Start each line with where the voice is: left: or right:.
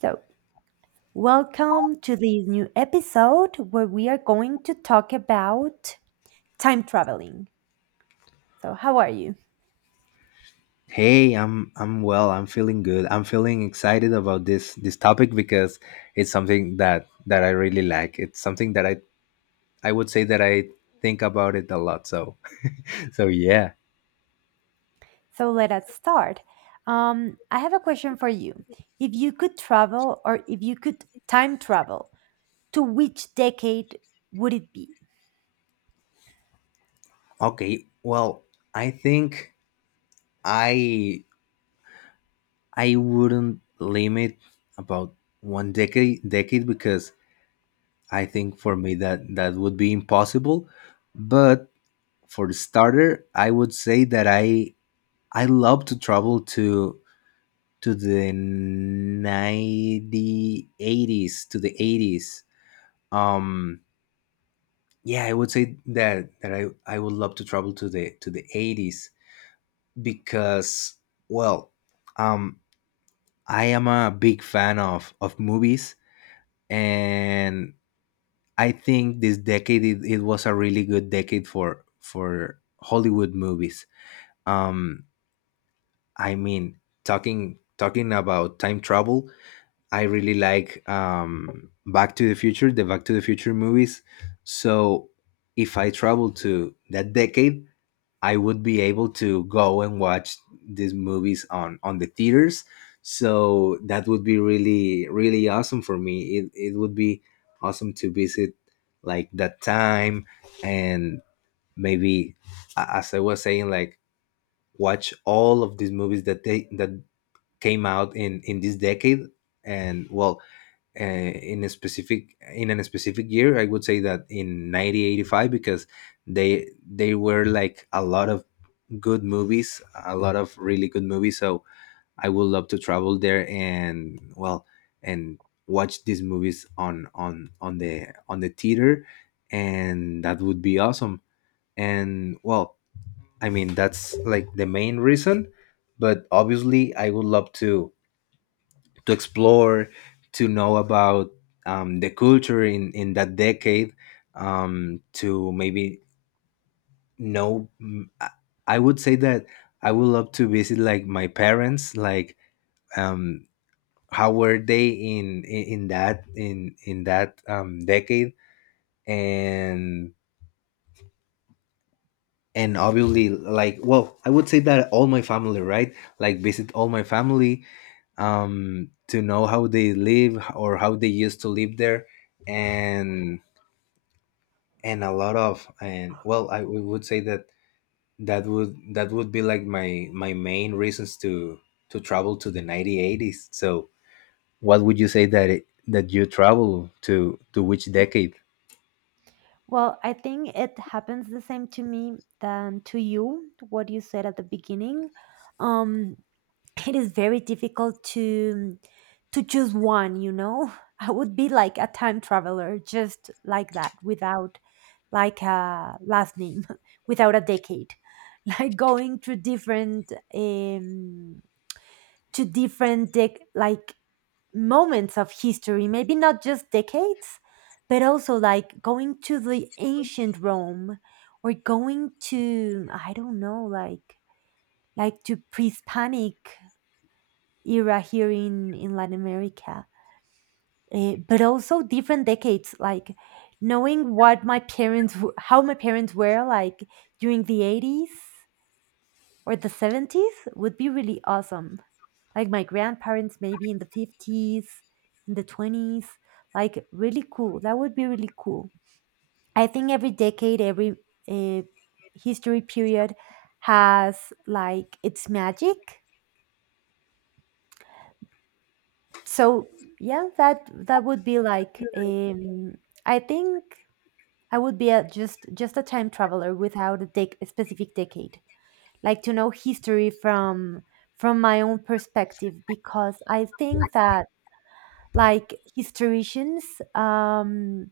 right: So, welcome to this new episode where we are going to talk about time traveling. So, how are you?
left: Hey, I'm well. I'm feeling good. I'm feeling excited about this topic because it's something that I really like. It's something that I would say that I think about it a lot. So so yeah.
right: So, let us start. I have a question for you. If you could travel or if you could time travel, to which decade would it be?
left: Okay. Well, I think I I wouldn't limit about one decade because I think for me that would be impossible. But for the starter, I would say that I love to travel to the 80s. um yeah, I would say that I would love to travel to the 80s because, well, um I am a big fan of movies, and I think this decade, it was a really good decade for Hollywood movies. um I mean, talking about time travel, I really like Back to the Future, the Back to the Future movies. So if I travel to that decade, I would be able to go and watch these movies on the theaters. So that would be really really awesome for me. It would be awesome to visit like that time and maybe, as I was saying, like watch all of these movies that they that came out in this decade. And, well, in a specific year I would say that in 1985, because they were like a lot of good movies, a lot of really good movies, so I would love to travel there. And, well, and watch these movies on the theater, and that would be awesome. And, well, I mean, that's like the main reason, but obviously I would love to explore, to know about, the culture in that decade, to maybe know. I would say that I would love to visit like my parents, like, um, how were they in, in that, decade. and and obviously, like, well, I would say that all my family, right? Like, visit all my family, to know how they live or how they used to live there. and and a lot of and well I w- would say that that would be like my main reasons to travel to the 1980s. So what would you say that that you travel to which decade?
right: Well, I think it happens the same to me than to you, what you said at the beginning. Um, it is very difficult to choose one, you know. I would be like a time traveler just like that, without like a last name, without a decade, like going through different to different like moments of history, maybe not just decades, but also like going to the ancient Rome, or going to, I don't know, like to pre-hispanic era here in Latin America. But also different decades. Like knowing what my how my parents were like during the 80s or the 70s would be really awesome. Like my grandparents, maybe in the 50s, in the 20s. Like really cool. That would be really cool. I think every decade, every uh, history period has like its magic. So yeah, that that would be like I think I would be just a time traveler without a specific decade, like to know history from my own perspective, because I think that like historians, um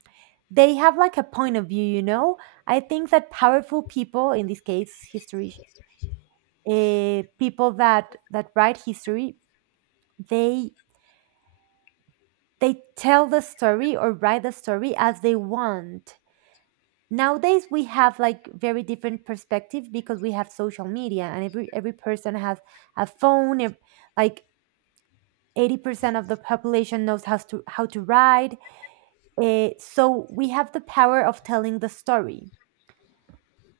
right: they have like a point of view, you know. I think that powerful people, in this case history, people that write history, they tell the story or write the story as they want. Nowadays we have like very different perspective, because we have social media and every person has a phone, like 80% of the population knows how to write. So we have the power of telling the story,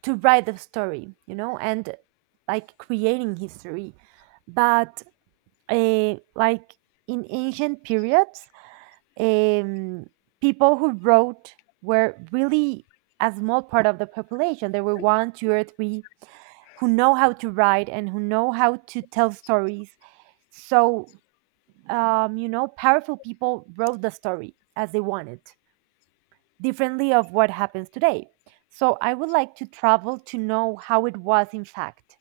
right: to write the story, you know. And like creating history, but like in ancient periods, um, people who wrote were really a small part of the population. There were one, two, or three who know how to write and who know how to tell stories. So, you know, powerful people wrote the story as they wanted, differently of what happens today. So, I would like to travel to know how it was in fact.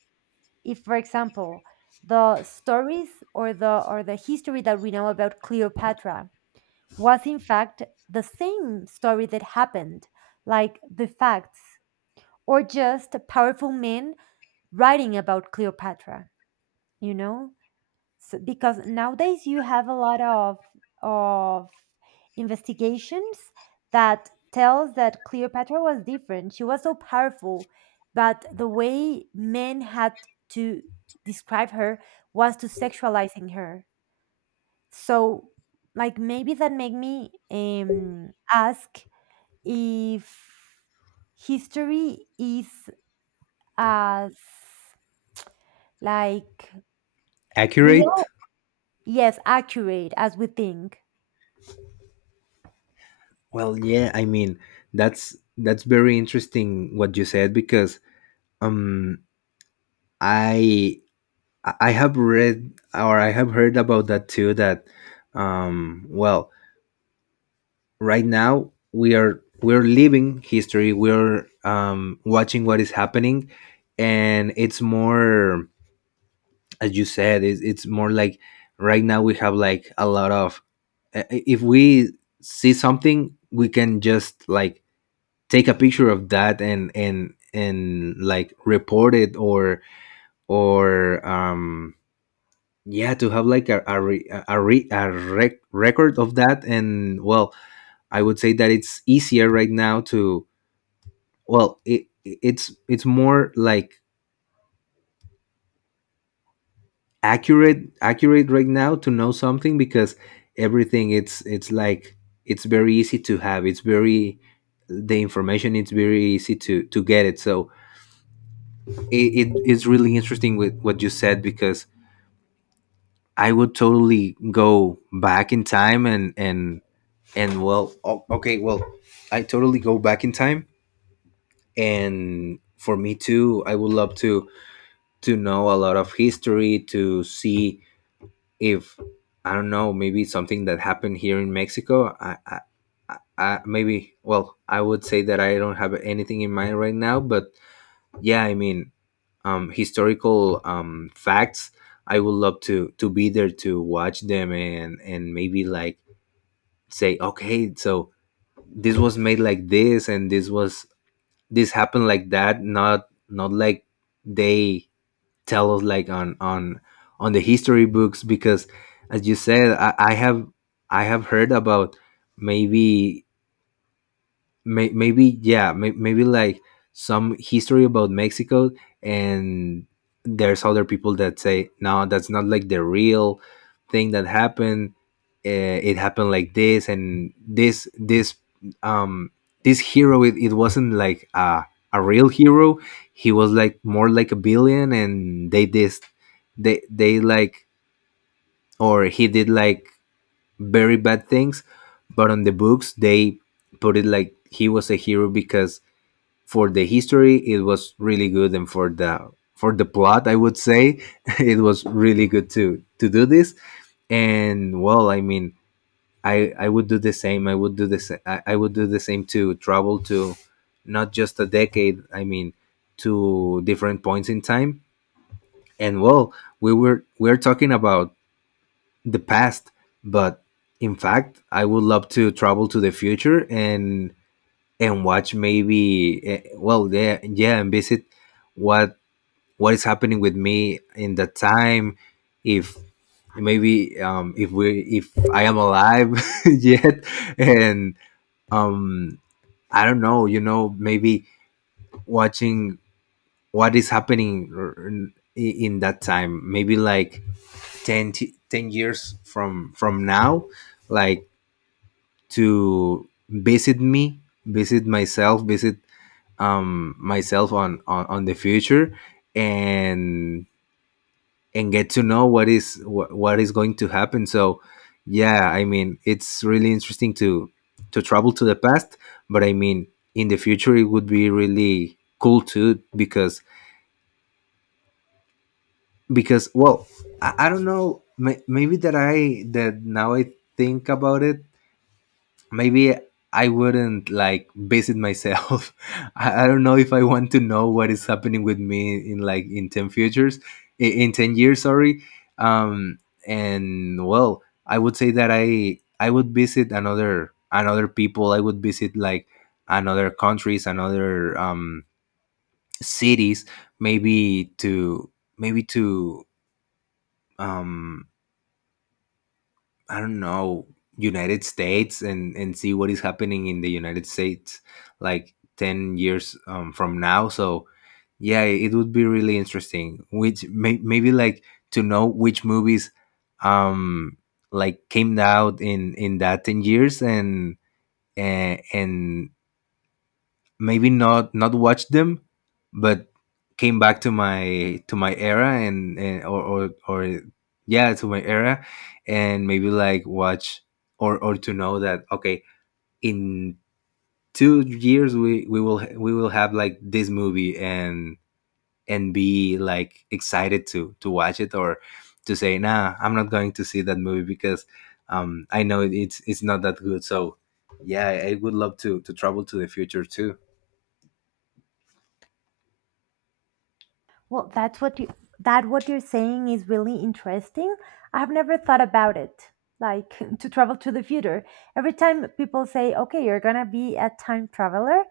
right: If, for example, the stories or the history that we know about Cleopatra was in fact the same story that happened, like the facts, or just powerful men writing about Cleopatra, you know? So, because nowadays you have a lot of of investigations that tells that Cleopatra was different. She was so powerful, but the way men had to describe her was to sexualizing her. So like maybe that made me ask if history is as like
left: Accurate.
right: real, yes, accurate as we think.
left: Well, yeah, I mean, that's very interesting what you said, because um i I have read, or I have heard about that too, that well, right now we're living history. We're watching what is happening. And it's more, as you said, it's more like right now we have like a lot of, if we see something, we can just like take a picture of that, and and like report it, or or yeah, to have like a record of that. And, well, I would say that it's easier right now to, well, it's more like accurate right now to know something, because everything it's like, it's very easy to have, it's very, the information it's very easy to get it. So it's really interesting with what you said, because I would totally go back in time, and and, well, okay, well, I totally go back in time. And for me too, I would love to know a lot of history, to see if, I don't know, maybe something that happened here in Mexico. Maybe, well, I would say that I don't have anything in mind right now, but yeah, I mean, historical facts. I would love to be there to watch them, and maybe like say, okay, so this was made like this, and this happened like that. Not like they tell us like on the history books, because, as you said, I have heard about, maybe, maybe like some history about Mexico, and there's other people that say, no, that's not like the real thing that happened. uh, it happened like this, and um this hero, it wasn't like a real hero. He was like more like a villain, and they this they like or he did like very bad things, but on the books they put it like he was a hero, because for the history it was really good, and for the plot I would say it was really good to do this. And, well, I mean, I would do the same. I would do the same, to travel to not just a decade. I mean, to different points in time. And, well, we're talking about the past, but, in fact, I would love to travel to the future, and watch maybe, well, yeah, yeah, and visit what what is happening with me in that time. If, maybe, if I am alive yet. And, um I don't know, maybe watching what is happening in that time, maybe like 10 years from now, like to visit myself on the future, and and get to know what is going to happen. So, yeah, I mean, it's really interesting to travel to the past, but, I mean, in the future it would be really cool too, because well, I don't know, maybe that now I think about it. Maybe I wouldn't like base it myself. I don't know if I want to know what is happening with me in ten futures, in 10 years. Sorry, um, and, well, I would say that I would visit another people. I would visit like another countries, another cities, maybe to, maybe to um I don't know, United States, and see what is happening in the United States like 10 years, from now. So, yeah, it would be really interesting. Which, maybe like, to know which movies um like came out in that 10 years. And, And, maybe not watched them, but came back to my, era and, or yeah, to my era. And maybe like watch, or to know that, okay, in 2 years we will have like this movie, and be like excited to watch it, or to say, nah, I'm not going to see that movie because, I know it's not that good. So, yeah, I would love to travel to the future too.
right: Well, that's what you that what you're saying is really interesting. I've never thought about it, like to travel to the future. Every time people say, okay, you're gonna be a time traveler,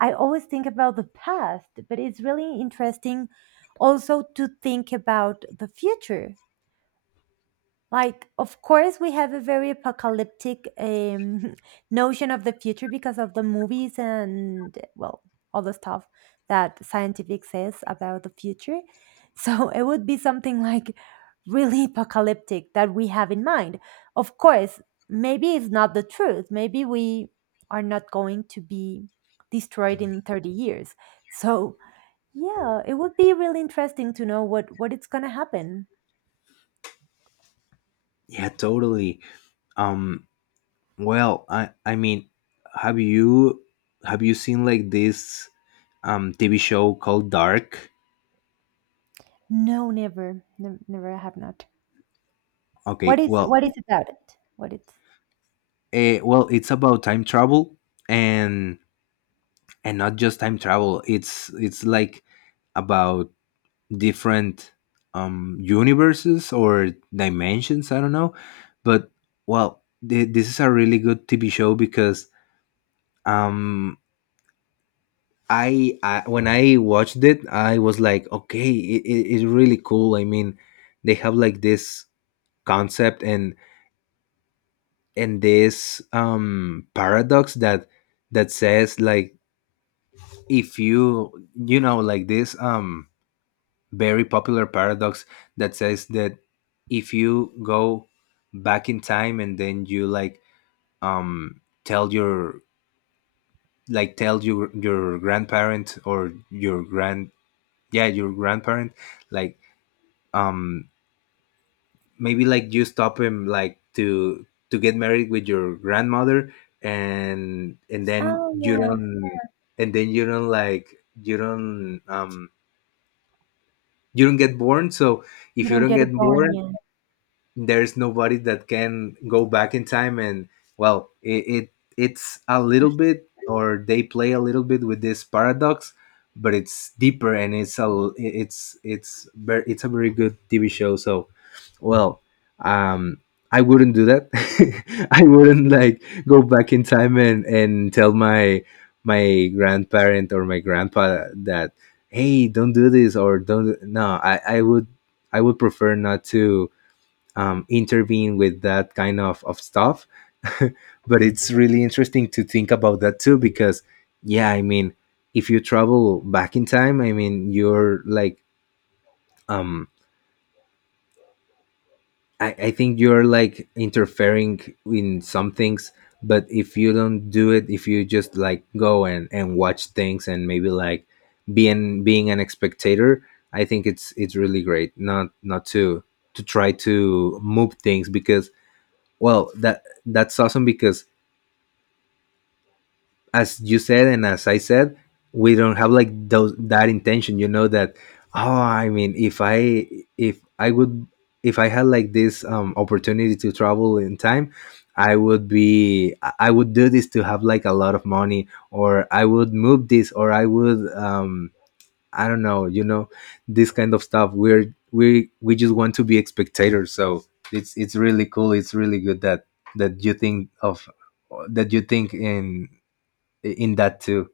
right: I always think about the past, but it's really interesting also to think about the future. Like, of course, we have a very apocalyptic notion of the future because of the movies and, well, all the stuff that scientific says about the future. So it would be something like really apocalyptic that we have in mind. Of course, maybe it's not the truth. Maybe we are not going to be destroyed in 30 years. So, yeah, it would be really interesting to know what it's going to happen.
left: Yeah, totally. Um, well, I mean, have you have you seen like this TV show called Dark?
right: No, never, never, never. I have not.
left: Okay, well,
right: What is about it? What it?
left: well, it's about time travel, and and not just time travel. It's like about different universes or dimensions. I don't know, but, well, this is a really good TV show, because um I when I watched it, I was like, okay, it's really cool. I mean, they have like this concept, and this paradox that says like, if you you know like this very popular paradox that says that, if you go back in time, and then you like tell your, tell your grandparent, or your grandparent like um maybe like you stop him like to get married with your grandmother, and then
right: Oh
left: you
right: yeah,
left: don't and then you don't like you don't um you don't get born. So
right: you
left: if you
right: don't
left: don't
right: get it
left: get
right: born
left: born,
right: yet.
left: there's nobody that can go back in time. And, well, it's a little bit, or they play a little bit with this paradox. But it's deeper, and it's a very good TV show. So, well, um, I wouldn't do that. I wouldn't like go back in time, and tell my, my grandparent or my grandpa that, hey, don't do this, or don't. No, I would prefer not to, intervene with that kind of stuff. But it's really interesting to think about that too because, yeah, I mean, if you travel back in time, I mean, you're like, um I think you're like interfering in some things. But if you don't do it, if you just like go and, watch things, and maybe like being an spectator, I think it's really great, not to try to move things, because, well, that's awesome, because, as you said, and as I said, we don't have like those that intention. You know that Oh, I mean, if I would if I had like this opportunity to travel in time, I would do this to have like a lot of money, or I would move this, or I don't know, this kind of stuff. We just want to be spectators, so it's really cool. It's really good that you think in that too.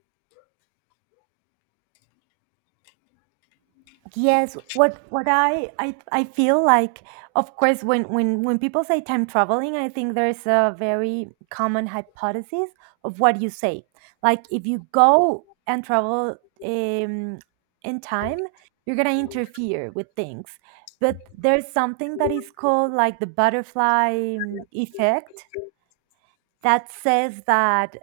right: Yes, what I feel like, of course, when people say time traveling, I think there's a very common hypothesis of what you say. Like if you go and travel um, in time, you're gonna interfere with things. But there's something that is called like the butterfly effect that says that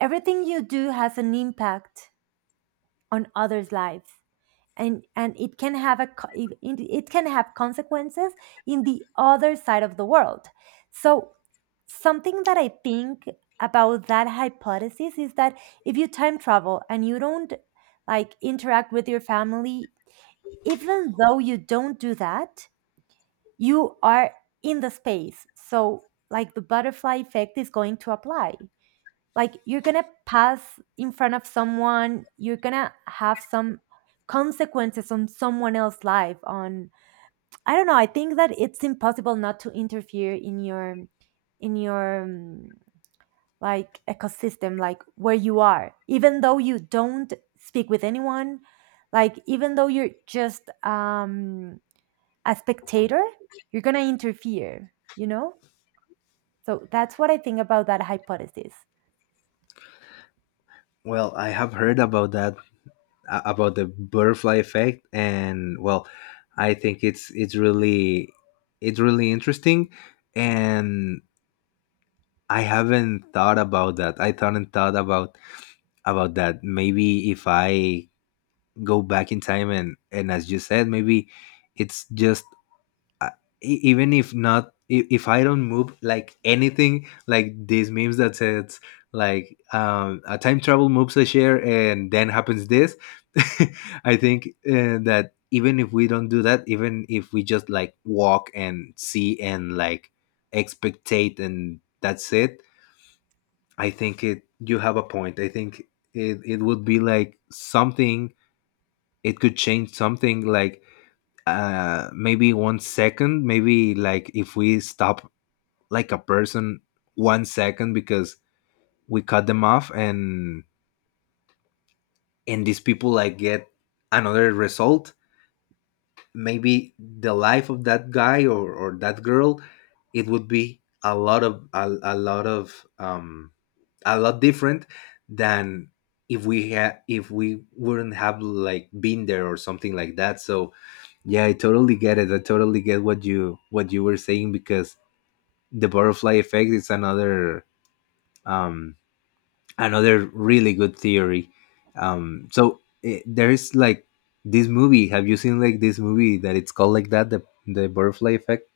right: everything you do has an impact on others' lives, and it can have a it can have consequences in the other side of the world. So something that I think about that hypothesis is that if you time travel and you don't like interact with your family, even though you don't do that, you are in the space. So like the butterfly effect is going to apply, like you're gonna pass in front of someone, you're gonna have some consequences on someone else's life. On, I don't know, I think that it's impossible not to interfere in your like ecosystem, like where you are, even though you don't speak with anyone, like even though you're just a spectator, you're gonna interfere, you know. So that's what I think about that hypothesis.
left: Well, I have heard about that, about the butterfly effect, and, well, I think it's really interesting, and I haven't thought about that. I haven't thought about that. Maybe if I go back in time, and as you said, maybe it's just, I- even if I don't move like anything, like these memes that says, like, a time travel moves a chair and then happens this. I think, that even if we don't do that, even if we just, like, walk and see and, like, expectate, and that's it, I think, it you have a point. I think it would be like something. It could change something, like, maybe one second, maybe, like, if we stop, like, a person, one second, because we cut them off, and these people, like, get another result. Maybe the life of that guy, or that girl, it would be a lot different than, if we wouldn't have, like, been there, or something like that. So yeah, I totally get it. I totally get what you were saying, because the butterfly effect is another, um, another really good theory. So, there is, like, this movie. Have you seen, like, this movie that it's called, like, that the butterfly effect?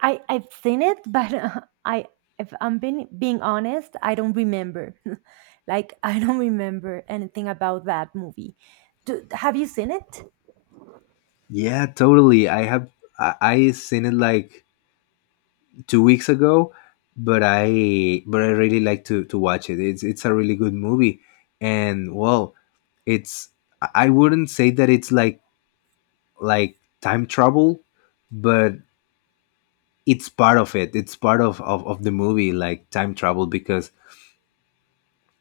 right: I I've seen it, but I, if I'm being honest, I don't remember. Like I don't remember anything about that movie. Do, have you seen it?
left: Yeah, totally. I seen it, like, 2 weeks ago, but I really like to watch it. It's a really good movie, and, well, it's, I wouldn't say that it's like time travel, but it's part of it, it's part of the movie, like time travel, because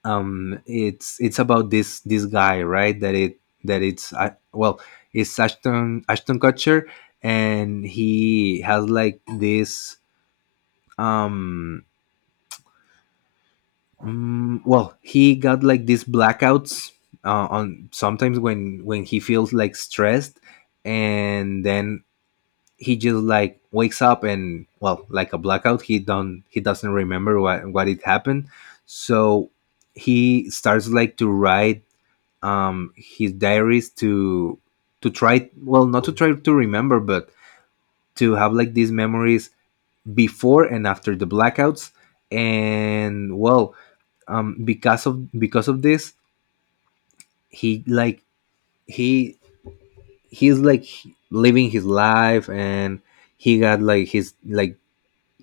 left: it's about this guy, right, that it's well, it's Ashton Kutcher, and he has, like, this, um well, he got, like, these blackouts, on, sometimes when he feels, like, stressed. And then he just, like, wakes up, and, well, like a blackout, he doesn't remember what it happened. So he starts, like, to write his diaries to try, well, not to try to remember, but to have, like, these memories before and after the blackouts. And, well, because of this, he, like, he he's like, living his life, and he got, like, his, like,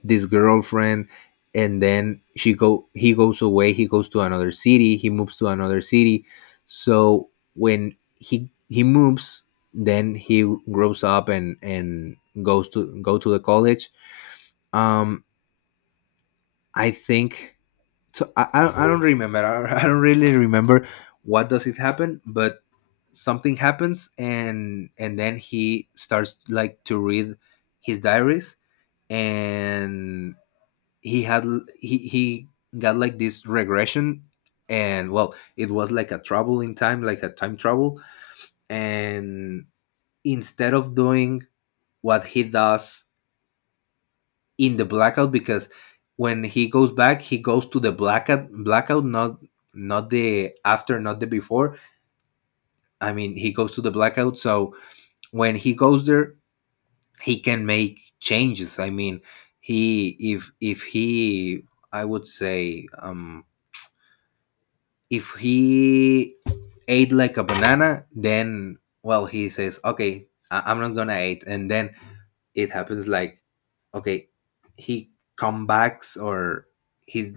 left: this girlfriend. And then she go he goes away, he goes to another city, he moves to another city. So when he moves, then he grows up, and goes to, go to the college, um I think. So I don't, I don't remember, I don't really remember what does it happen, but something happens, and then he starts, like, to read his diaries. And he had, he got, like, this regression, and, well, it was like a travel in time, like a time travel. And instead of doing what he does in the blackout, because when he goes back, he goes to the blackout, not the after, not the before. I mean, he goes to the blackout. So when he goes there, he can make changes. I mean, he if he I would say, if he ate, like, a banana, then, well, he says, "Okay, I'm not gonna eat," and then it happens, like, okay, he come backs, or he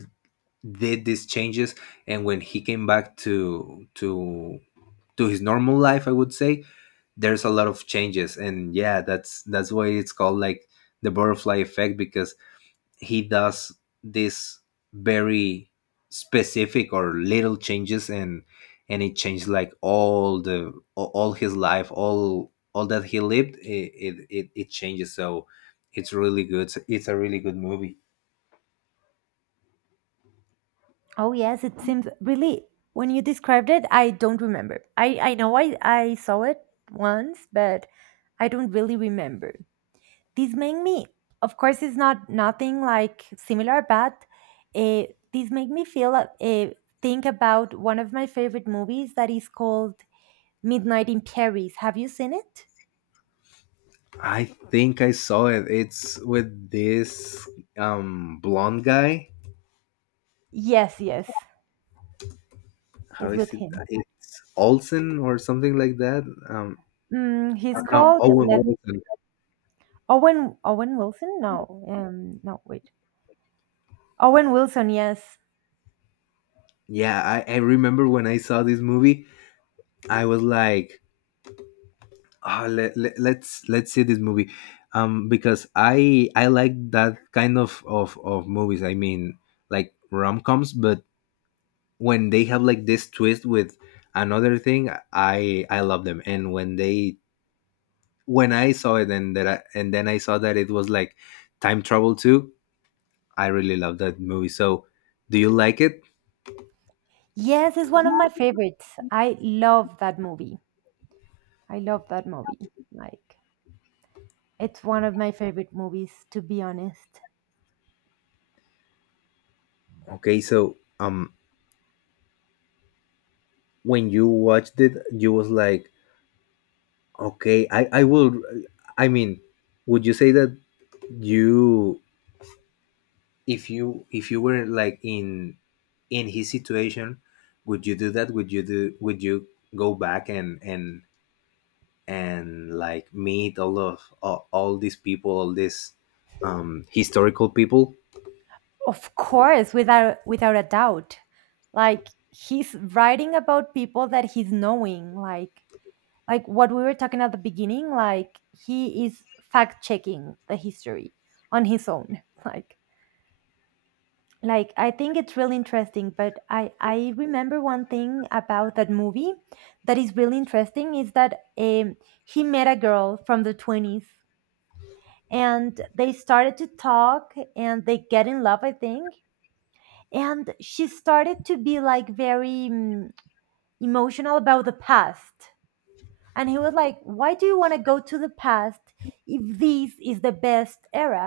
left: did these changes, and when he came back to his normal life, I would say there's a lot of changes. And yeah, that's why it's called, like, the butterfly effect, because he does this very specific or little changes, and it changed, like, all the all his life, all that he lived, it changes. So it's really good. It's a really good movie.
right: Oh yes, it seems really when you described it, I don't remember. I I know I saw it once, but I don't really remember. This made me, of course, it's not nothing like similar, but uh, this made me feel think about one of my favorite movies, that is called Midnight in Paris. Have you seen it?
left: I think I saw it. It's with this, blonde guy.
right: Yes, yes,
left: How
right: it's
left: is
right: with
left: it?
right: him.
left: It's Olsen or something like that, um
right: Mm, he's
left: or no,
right: called,
left: Owen
right: let me,
left: Wilson.
right: Owen Wilson. No, no, wait, Owen Wilson. Yes,
left: Yeah, I remember when I saw this movie. I was like, ah, let's see this movie, because I like that kind of movies. I mean, like, rom-coms, but when they have, like, this twist with another thing, I love them. And when I saw it, and then I saw that it was, like, time travel too, I really love that movie. So do you like it?
right: yes, is one of my favorites. I love that movie. I love that movie. Like, it's one of my favorite movies, to be honest.
left: Okay, so when you watched it, you was like, okay, I mean, would you say that, You, if you were, like, in, his situation, would you do that? Would you do? Would you go back, and, like, meet all these people, all these historical people?
right: Of course, without a doubt. Like he's writing about people that he's knowing, like what we were talking at the beginning, like he is fact checking the history on his own. Like I think it's really interesting, but I remember one thing about that movie that is really interesting, is that he met a girl from the 20s and they started to talk and they get in love, I think. And she started to be like very, emotional about the past. And he was like, why do you want to go to the past if this is the best era?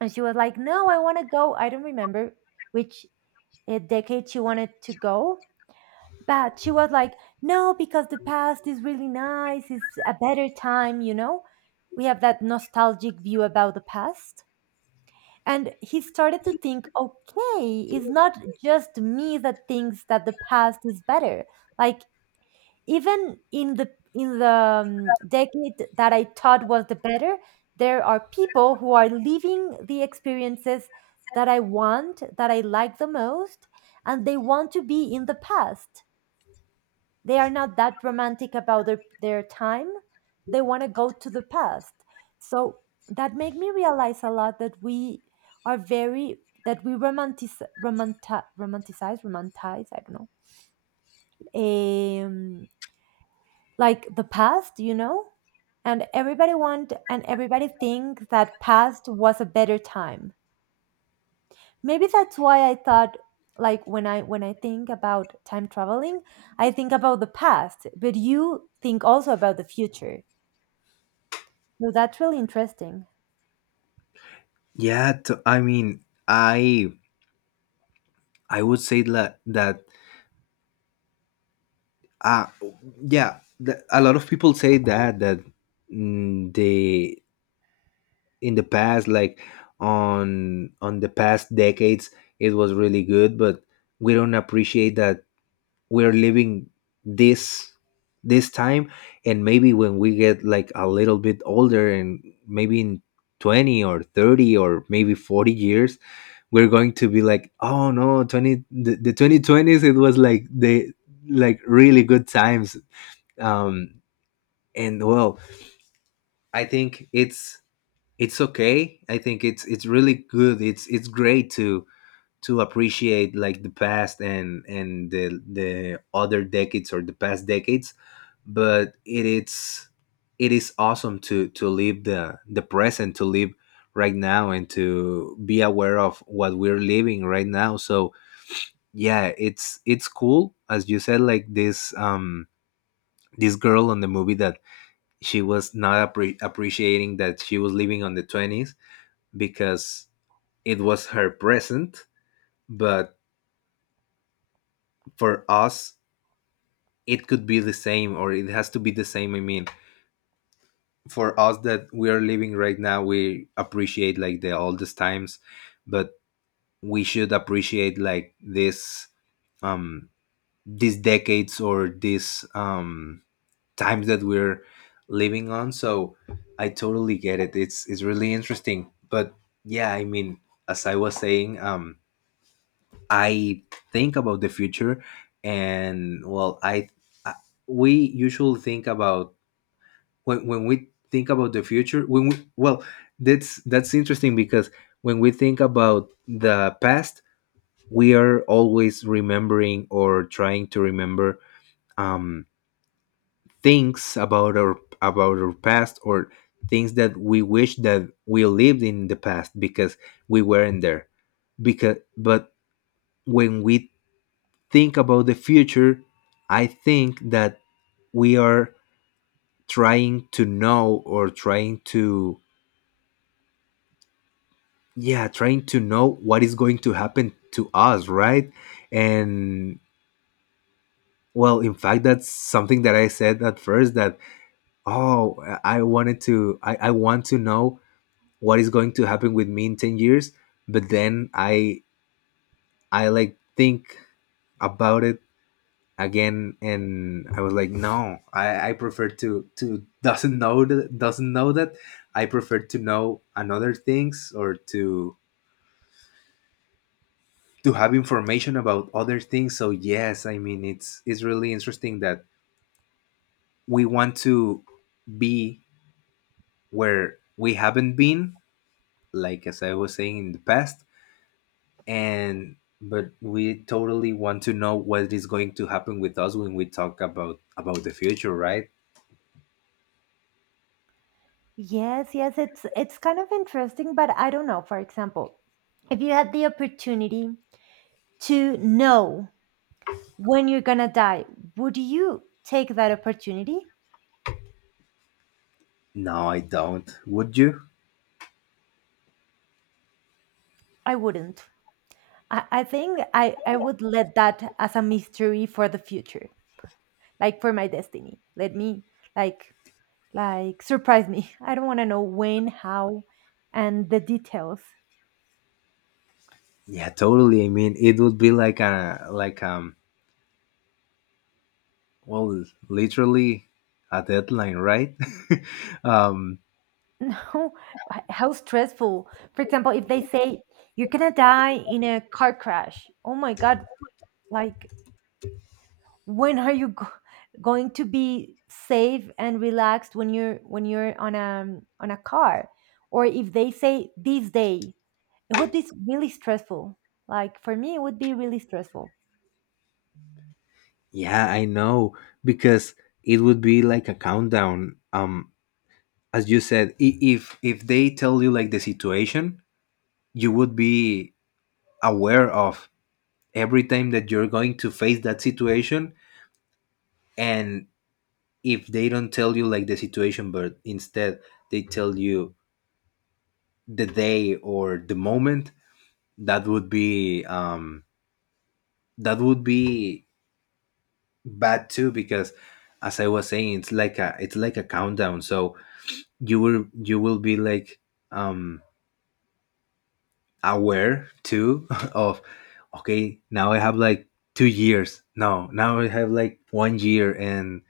right: And she was like, no, I want to go. I don't remember which decade she wanted to go. But she was like, no, because the past is really nice. It's a better time, you know? We have that nostalgic view about the past. And he started to think, okay, it's not just me that thinks that the past is better. Like, even in the decade that I thought was the better, there are people who are living the experiences that I want, that I like the most, and they want to be in the past. They are not that romantic about their time. They want to go to the past. So that made me realize a lot that we are very, that we romanticize, romanticize, I don't know, like the past, you know. And everybody want and everybody think that past was a better time. Maybe that's why I thought, like when I think about time traveling, I think about the past, but you think also about the future, so that's really interesting.
left: Yeah, I mean, I would say that uh yeah, a lot of people say that they, in the past, like, on the past decades, it was really good, but we don't appreciate that we're living this, this time. And maybe when we get, like, a little bit older, and maybe in 20 or 30 or maybe 40 years, we're going to be like, oh no, the 2020s, it was, like, the, like, really good times. um and, well, I think it's okay. I think it's really good. It's great to appreciate, like, the past, and and the other decades, or the past decades, but it, it is awesome to live the present, to live right now, and to be aware of what we're living right now. So yeah, it's cool, as you said, like, this, this girl on the movie that she was not, appreciating that she was living on the 20s, because it was her present. But for us, it could be the same, or it has to be the same. I mean, for us that we are living right now, we appreciate, like, the oldest times, but we should appreciate, like, this, um these decades, or these, times that we're living on. So I totally get it. It's really interesting, but yeah, I mean, as I was saying, I think about the future, and, well, I we usually think about, when we think about the future. When we Well, that's interesting, because when we think about the past, we are always remembering, or trying to remember um, things about our, about our past, or things that we wish that we lived in the past, because we weren't there. Because but when we think about the future, I think that we are trying to know, or trying to, yeah, trying to know what is going to happen to us, right? And, well, in fact, that's something that I said at first, that, oh, I want to know what is going to happen with me in 10 years, but then I like, think about it again, and I was like, no, I prefer to doesn't know that, I prefer to know another things, or to have information about other things. So yes, I mean, it's really interesting that we want to be where we haven't been, like, as I was saying, in the past. And, but we totally want to know what is going to happen with us when we talk about the future, right?
right: Yes, yes, it's kind of interesting, but I don't know, for example, if you had the opportunity to know when you're gonna die, would you take that opportunity?
left: No, I don't. Would you?
right: I wouldn't. I think I would let that as a mystery for the future, like for my destiny. Let me like like surprise me. I don't want to know when, how, and the details.
left: Yeah, totally. I mean, it would be, like a like well, literally, a deadline, right? um
right: No, how stressful. For example, if they say you're gonna die in a car crash, oh my god! Like when are you going to be safe and relaxed when you're on a car? Or if they say this day, it would be really stressful. Like for me, it would be really stressful.
left: yeah, I know, because it would be like a countdown. As you said, if they tell you like the situation, you would be aware of every time that you're going to face that situation, and if they don't tell you like the situation but instead they tell you the day or the moment, that would be um that would be bad too because as I was saying, it's like a countdown. So you will be like, um aware too of, okay, now I have like two years. No, now I have like one year. And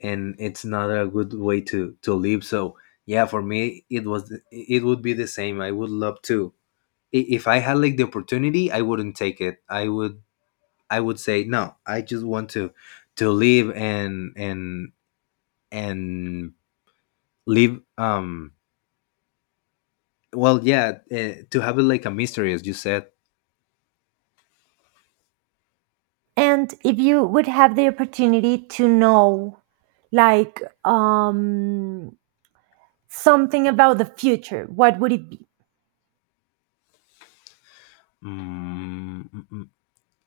left: it's not a good way to live. So yeah, for me it would be the same. I would love to, if I had like the opportunity, I wouldn't take it. I would say no. I just want to live and and live. Well, yeah. To have it like a mystery, as you said.
right: And if you would have the opportunity to know, like, something about the future, what would it be?
left: Mm, mm, mm.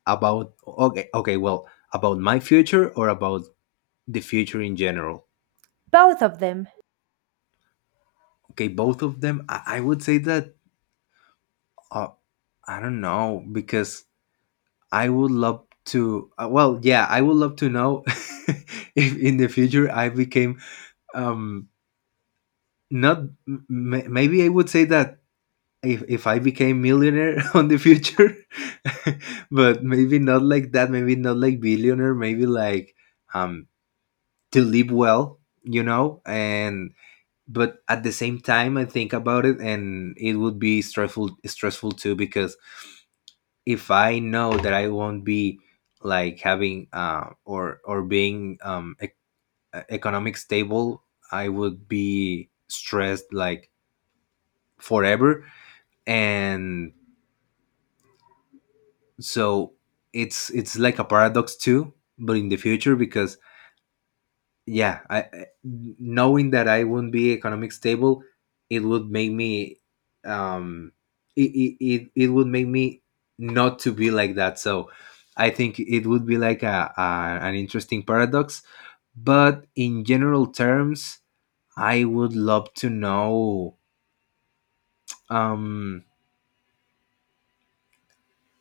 left: About, okay, okay. Well, about my future or about the future in general?
right: Both of them.
left: Okay, both of them. I would say that. Uh, I don't know because I would love to. Well, yeah, I would love to know if in the future I became um not m- maybe, I would say that if, I became millionaire on the future, but maybe not like that, maybe not like billionaire, maybe like, um to live well, you know. And but at the same time, I think about it and it would be stressful, too because if I know that I won't be like having, or being, economic stable, I would be stressed like forever. And so it's like a paradox too, but in the future because yeah, knowing that I wouldn't be economic stable, it would make me, um it would make me not to be like that. So I think it would be like a an interesting paradox. But in general terms, I would love to know. um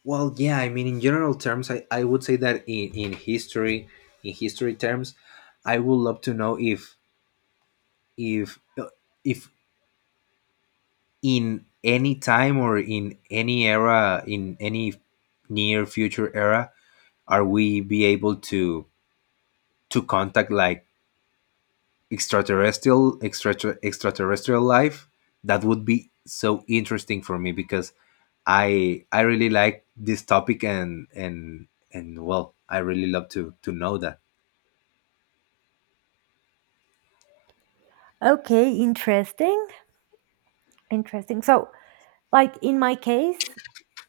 left: Well, yeah, I mean, in general terms, I would say that in history, in history terms, I would love to know if, if uh, if in any time or in any era, in any near future era, are we be able to contact like extraterrestrial, extraterrestrial life? That would be so interesting for me because I really like this topic, and well, I really love to know that.
right: Okay, interesting. Interesting. So, like in my case,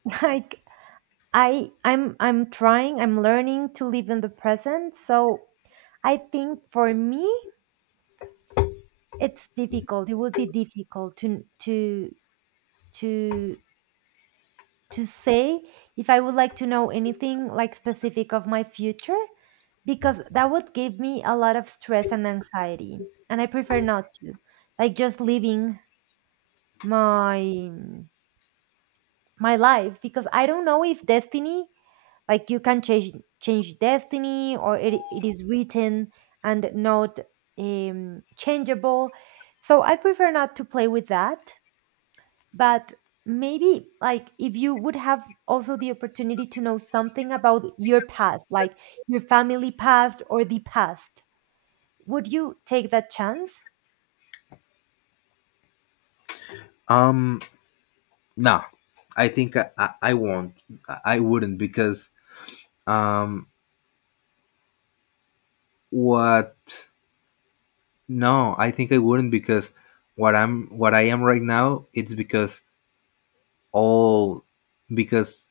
right: like I'm trying, I'm learning to live in the present. So I think for me it's difficult. It would be difficult to to say if I would like to know anything like specific of my future, because that would give me a lot of stress and anxiety, and I prefer not to. Like just living my life, because I don't know if destiny, like you can change destiny, or it is written and not changeable. So I prefer not to play with that. But maybe, like if you would have also the opportunity to know something about your past, like your family past or the past, would you take that chance?
left: Um, no, I think I won't. I wouldn't because, um, what? No, I think I wouldn't because what I am right now, it's because all, because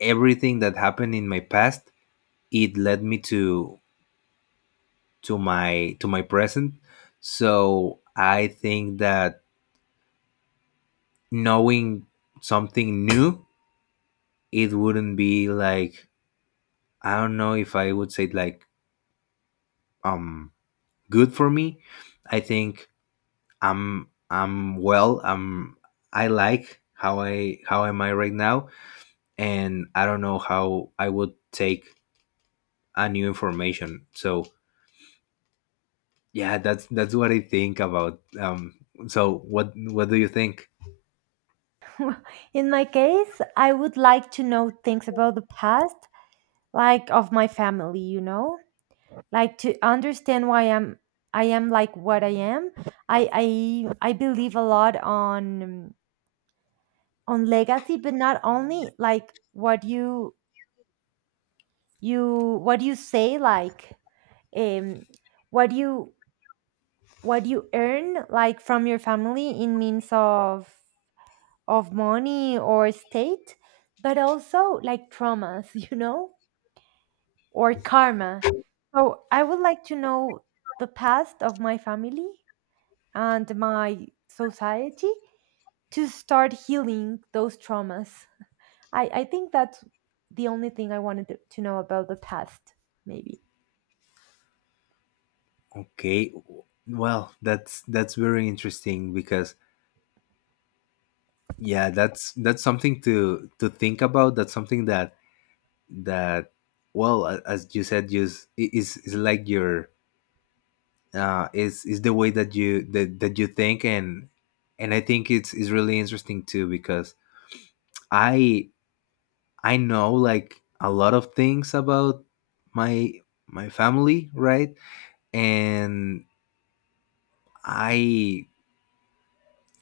left: everything that happened in my past, it led me to to my present. So I think that knowing something new, it wouldn't be like, I don't know if I would say like, um good for me. I think I'm well. I like how I how am I right now, and I don't know how I would take a new information. So yeah, that's what I think about. So what do you think?
right: In my case, I would like to know things about the past, like of my family, you know, like to understand why I am like what I am. I believe a lot on legacy, but not only like what you what you say, like um what you what you earn like from your family in means of money or state, but also like traumas, you know, or karma. So I would like to know the past of my family and my society to start healing those traumas. I think that's the only thing I wanted to know about the past, maybe.
left: Okay, well, that's very interesting because yeah, that's something to think about. That's something that, that well, as you said, just is like your, is the way that that you think. And I think it's is really interesting too because I I know like a lot of things about my my family, right? And I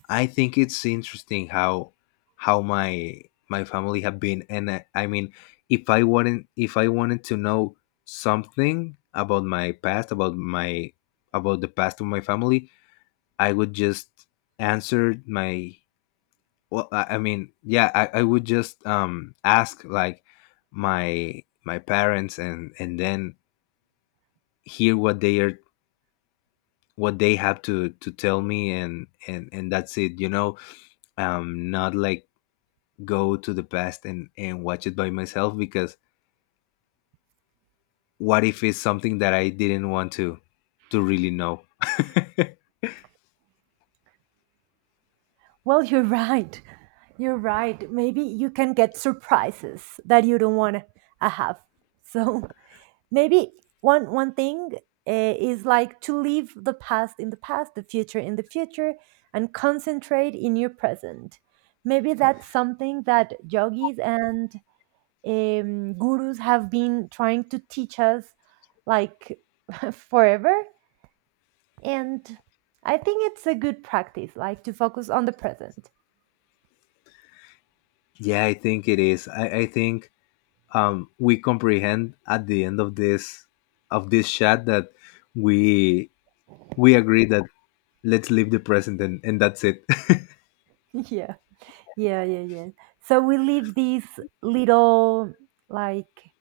left: I think it's interesting how how my my family have been. And I mean, if I wanted to know something about my past, about my, about the past of my family, I would just answer my, well, I mean, yeah, I would just ask like my parents, and then hear what they are, what they have to tell me, and that's it, you know. Not like go to the past and watch it by myself because what if it's something that I didn't want to really know?
right: Well, you're right. You're right. Maybe you can get surprises that you don't want to have. So maybe one thing is like to leave the past in the past, the future in the future, and concentrate in your present. Maybe that's something that yogis and gurus have been trying to teach us, like forever. And I think it's a good practice, like to focus on the present.
left: Yeah, I think it is. I think we comprehend at the end of this, chat that we we agree that let's live the present, and that's it.
right: Yeah, yeah, yeah, yeah. So we leave this little like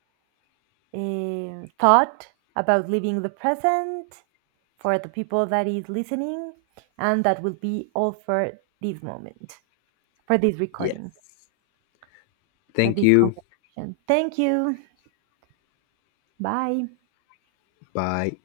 right: thought about living the present for the people that is listening, and that will be all for this moment, for this recording,
left: Yes.
right: for
left: Thank
right: this
left: you.
right: conversation. Thank you. Bye.
left: Bye.